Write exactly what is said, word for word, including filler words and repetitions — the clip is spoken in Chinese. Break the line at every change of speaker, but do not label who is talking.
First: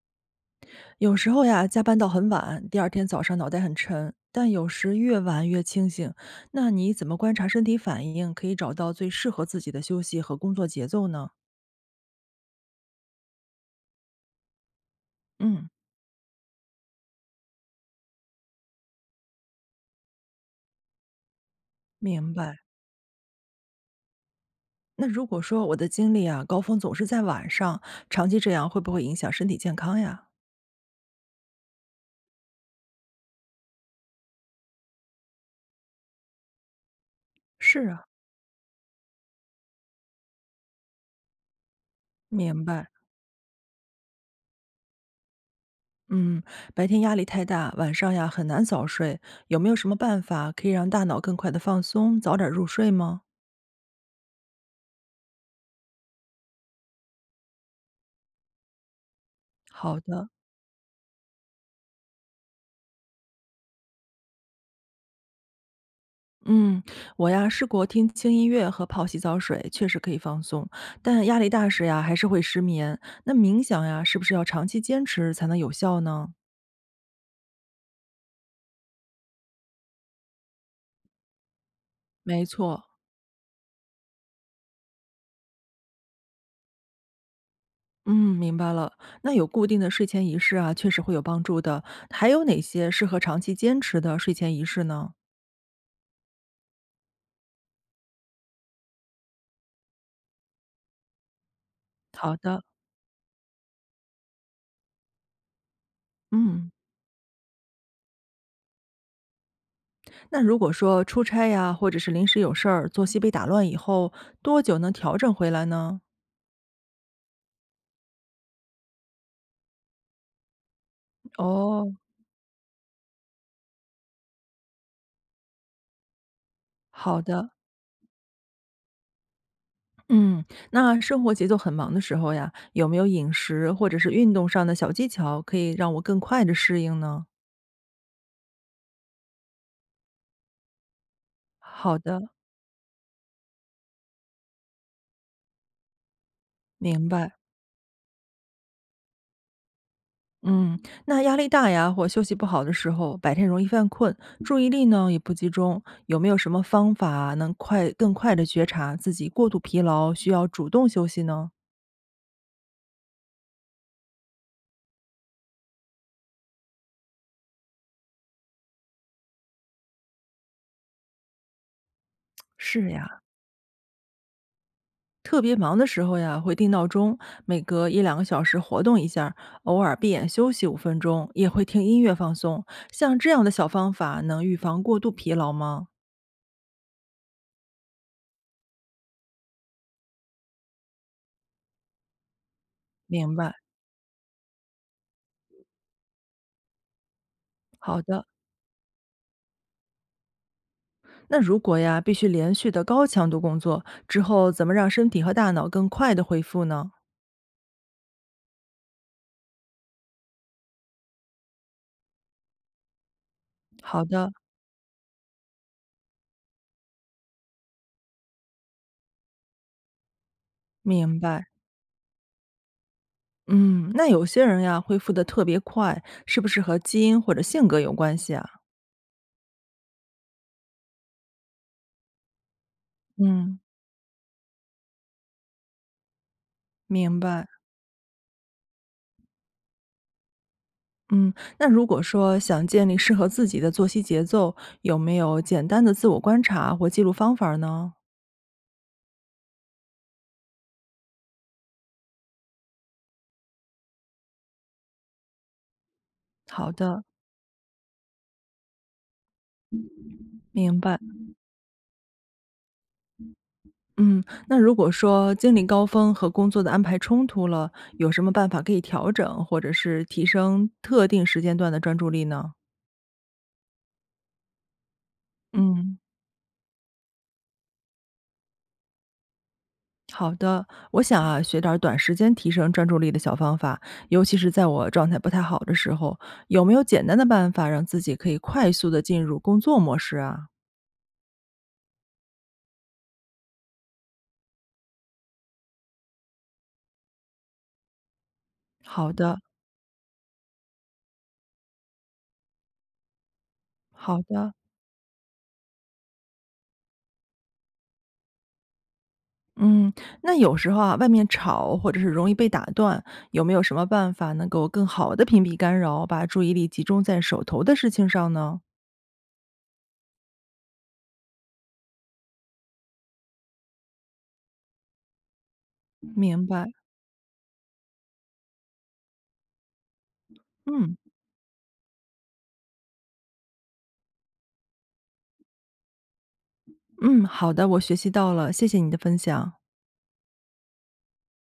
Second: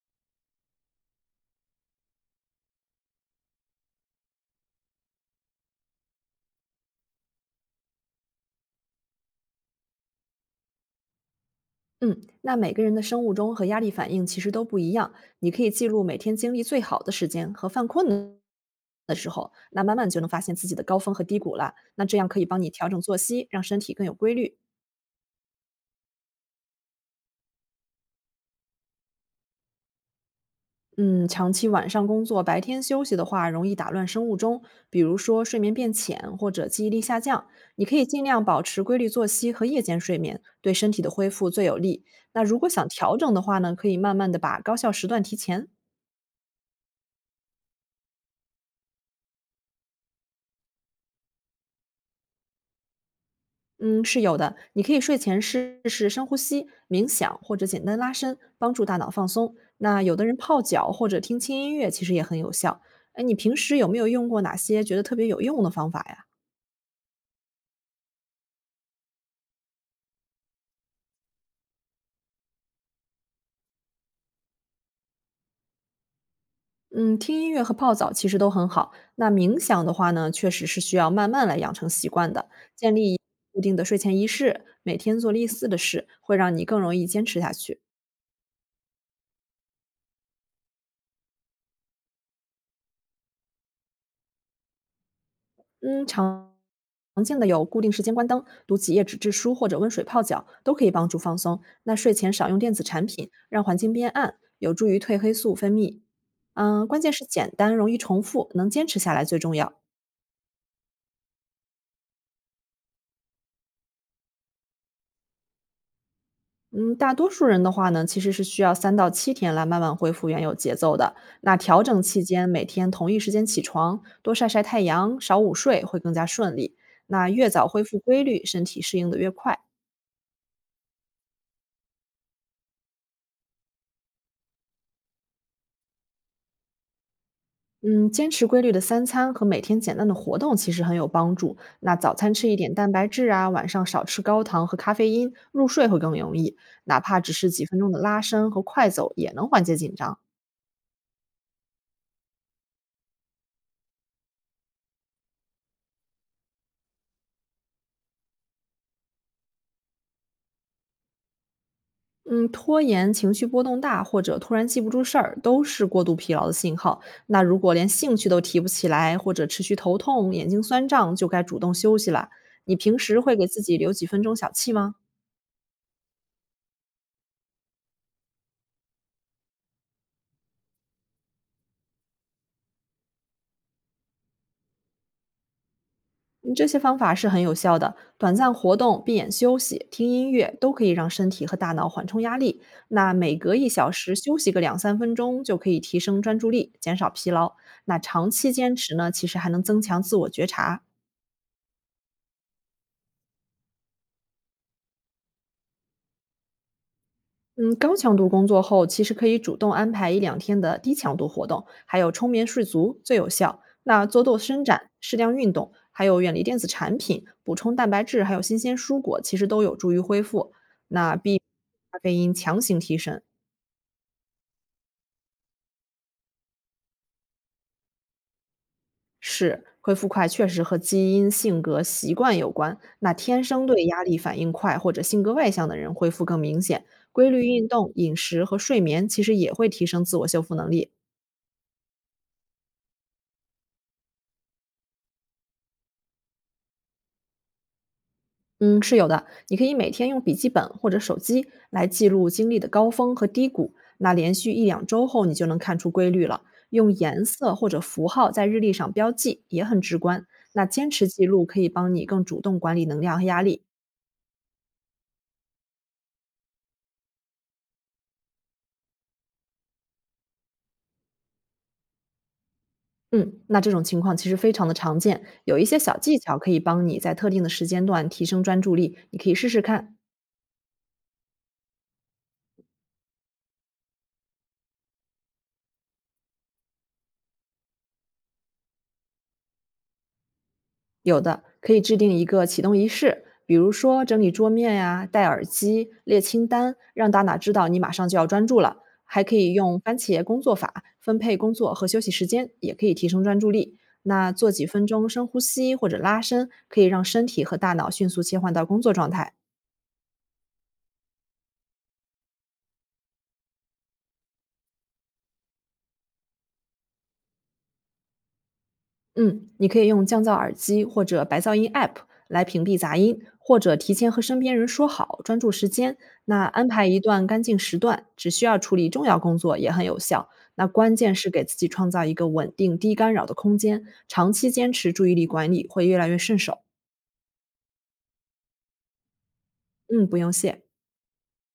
有时候呀，加班到很晚，第二天早上脑袋很沉，但有时越晚越清醒。那你怎么观察身体反应，可以找到最适合自己的休息和工作节奏呢？
嗯，那每个人的生物钟和压力反应其实都不一样。你可
嗯，
以记录每天精力最好的时间和犯困的的时候，那慢慢就能发现自己的高峰和低谷了。那这样
明
可以
白。
帮你调整作息，让身体更有规律。
那如果说我的精力啊，高峰总是在晚上，长期这样会不会影响身体健康呀？
嗯，长期晚上工作、白天休息的话，容易打乱生物钟，比如说睡眠变浅或者记忆力下降。你
是
可
啊，
以尽量保持规律作息和夜间睡眠，对身体的恢复最有利。那如
明
果想
白。
调整的话呢，可以慢慢的把高效时段提前。
嗯，白天压力太大，晚上呀很难早睡。有没有什么办法可以让大脑更快的放松，早点入睡吗？
嗯，是有的。你可以睡前试试深呼吸、冥想或者简单拉伸，帮助大脑放松。
好
那有的
的。
人泡脚或者听轻音乐，其实也很有效。哎，你平时有没有用过哪些觉得特别有用的方法呀？
嗯，我呀试过听轻音乐和泡洗澡水，确实可以放松，但压力大时呀还是会失眠。那冥想呀，是不是要长期坚持才能有效呢？
嗯，听音乐和泡澡其实都很好。那冥想的话呢，确实是需要慢慢来养成习惯
没
的，
错，
建立固定的睡前仪式，每天做类似的事，会让你更容易坚持下去。
嗯，明白了。那有固定的睡前仪式啊，确实会有帮助的。还有哪些适合长期坚持的睡前仪式呢？
嗯，常常见的有固定时间关灯、读几页纸质书或者温水泡脚，都可以帮助放松。那睡前
好
少用
的。
电子产品，让环境变暗，有助于褪黑素分泌。
嗯，
嗯，关键是简单、容易重复，能坚持下来最重要。
那如果说出差呀，或者是临时有事儿，作息被打乱以后，多久能调整回来呢？
嗯，大多数人的话呢，其实是需要三到七天来慢慢恢复原有节奏的。那调
哦，
整期间，每天同一时间起床，多晒晒太阳，少午睡会更加顺利。
好
那越
的。
早恢复规律，身体适应的越快。
嗯，那生活节奏很忙的时候呀，有没有饮食或者是运动上的小技巧，可以让我更快的适应呢？
嗯，坚持规律的三餐和每天简单的活动其实很有帮助。那
好
早
的，
餐吃一点蛋白质啊，晚上少吃高糖和咖啡因，入睡会更容易。哪
明
怕只
白。
是几分钟的拉伸和快走，也能缓解紧张。
嗯，那压力大呀，或休息不好的时候，白天容易犯困，注意力呢也不集中，有没有什么方法能快更快的觉察自己过度疲劳，需要主动休息呢？
嗯，拖延、情绪波动大或者突然记不住事儿，都是过度疲劳的信号。那如果连兴趣都提不起来，或者持续头痛、眼睛酸胀，就该主动休息了。你
是
平时
呀。
会给自己留几分钟小憩吗？
特别忙的时候呀，会定闹钟，每隔一两个小时活动一下儿，偶尔闭眼休息五分钟，也会听音乐放松。像这样的小方法，能预防过度疲劳吗？
嗯，这些方法是很有效的。短暂活动、闭眼休息、听音乐都可以让身体和大脑缓冲压力。那
明
每
白，
隔一小时休息个两三分钟，就可以提升专注力，减少疲劳。那
好的。
长期坚持呢，其实还能增强自我觉察。
那如果呀，必须连续的高强度工作之后，怎么让身体和大脑更快的恢复呢？
嗯，高强度工作后，其实可以主动安排一两天的低强度活动，还有充眠睡足最有效。
好
那做
的，
做伸展、适量运动，还有远离电子产品，补充蛋白质，还有新鲜蔬果，其实都有助于恢复。那
明
b
白。
咖啡因强行提神，
嗯，那有些人呀，恢复的特别快，是不是和基因或者性格有关系啊？
是恢复快确实和基因、性格、习惯有关。那天
嗯，
生对压力反应快或者性格外向的人恢复更明显。
明
规律
白。
运动、饮食和睡眠其实也会提升自我修复能力。
嗯，那如果说想建立适合自己的作息节奏，有没有简单的自我观察或记录方法儿呢？
嗯，是有的。你可以每天用笔记本或者手机来记录经历的高峰和低谷，那连续一两周后，你就能看出规律了。
好
用
的，
颜色或者符号在日历上标记也很直观。那
明
坚
白。
持记录可以帮你更主动管理能量和压力。
嗯，那如果说精力高峰和工作的安排冲突了，有什么办法可以调整，或者是提升特定时间段的专注力呢？
嗯，那这种情况其实非常的常见，有一些
嗯，
小技巧可以帮你在特定的时间段提升专注力，你可以试试看。
好的。我想啊，学点儿短时间提升专注力的小方法，尤其是在我状态不太好的时候，有没有简单的办法让自己可以快速的进入工作模式啊？
有的，可以制定一个启动仪式，比如说整理桌面呀、戴耳机、列清单，让大脑知道你马上就要专注了。
好
还可
的，
以用番茄工作法分配工作和休息时间，也可以提升专注力。
好
那做
的。
几分钟深呼吸或者拉伸，可以让身体和大脑迅速切换到工作状态。
嗯，那有时候啊，外面吵或者是容易被打断，有没有什么办法能够更好的屏蔽干扰，把注意力集中在手头的事情上呢？
嗯，你可以用降噪耳机或者白噪音 A P P 来屏蔽杂音，或者提前和身边人说好专注时间。那
明白，
安排一段干净时段，只需要处理重要工作也很有效。那
嗯
关键是给自己创造一个稳定、低干扰的空间，长期坚持注意力管理会越来越顺手。
嗯，好的，我学习到了，谢谢你的分享。
嗯，不用谢。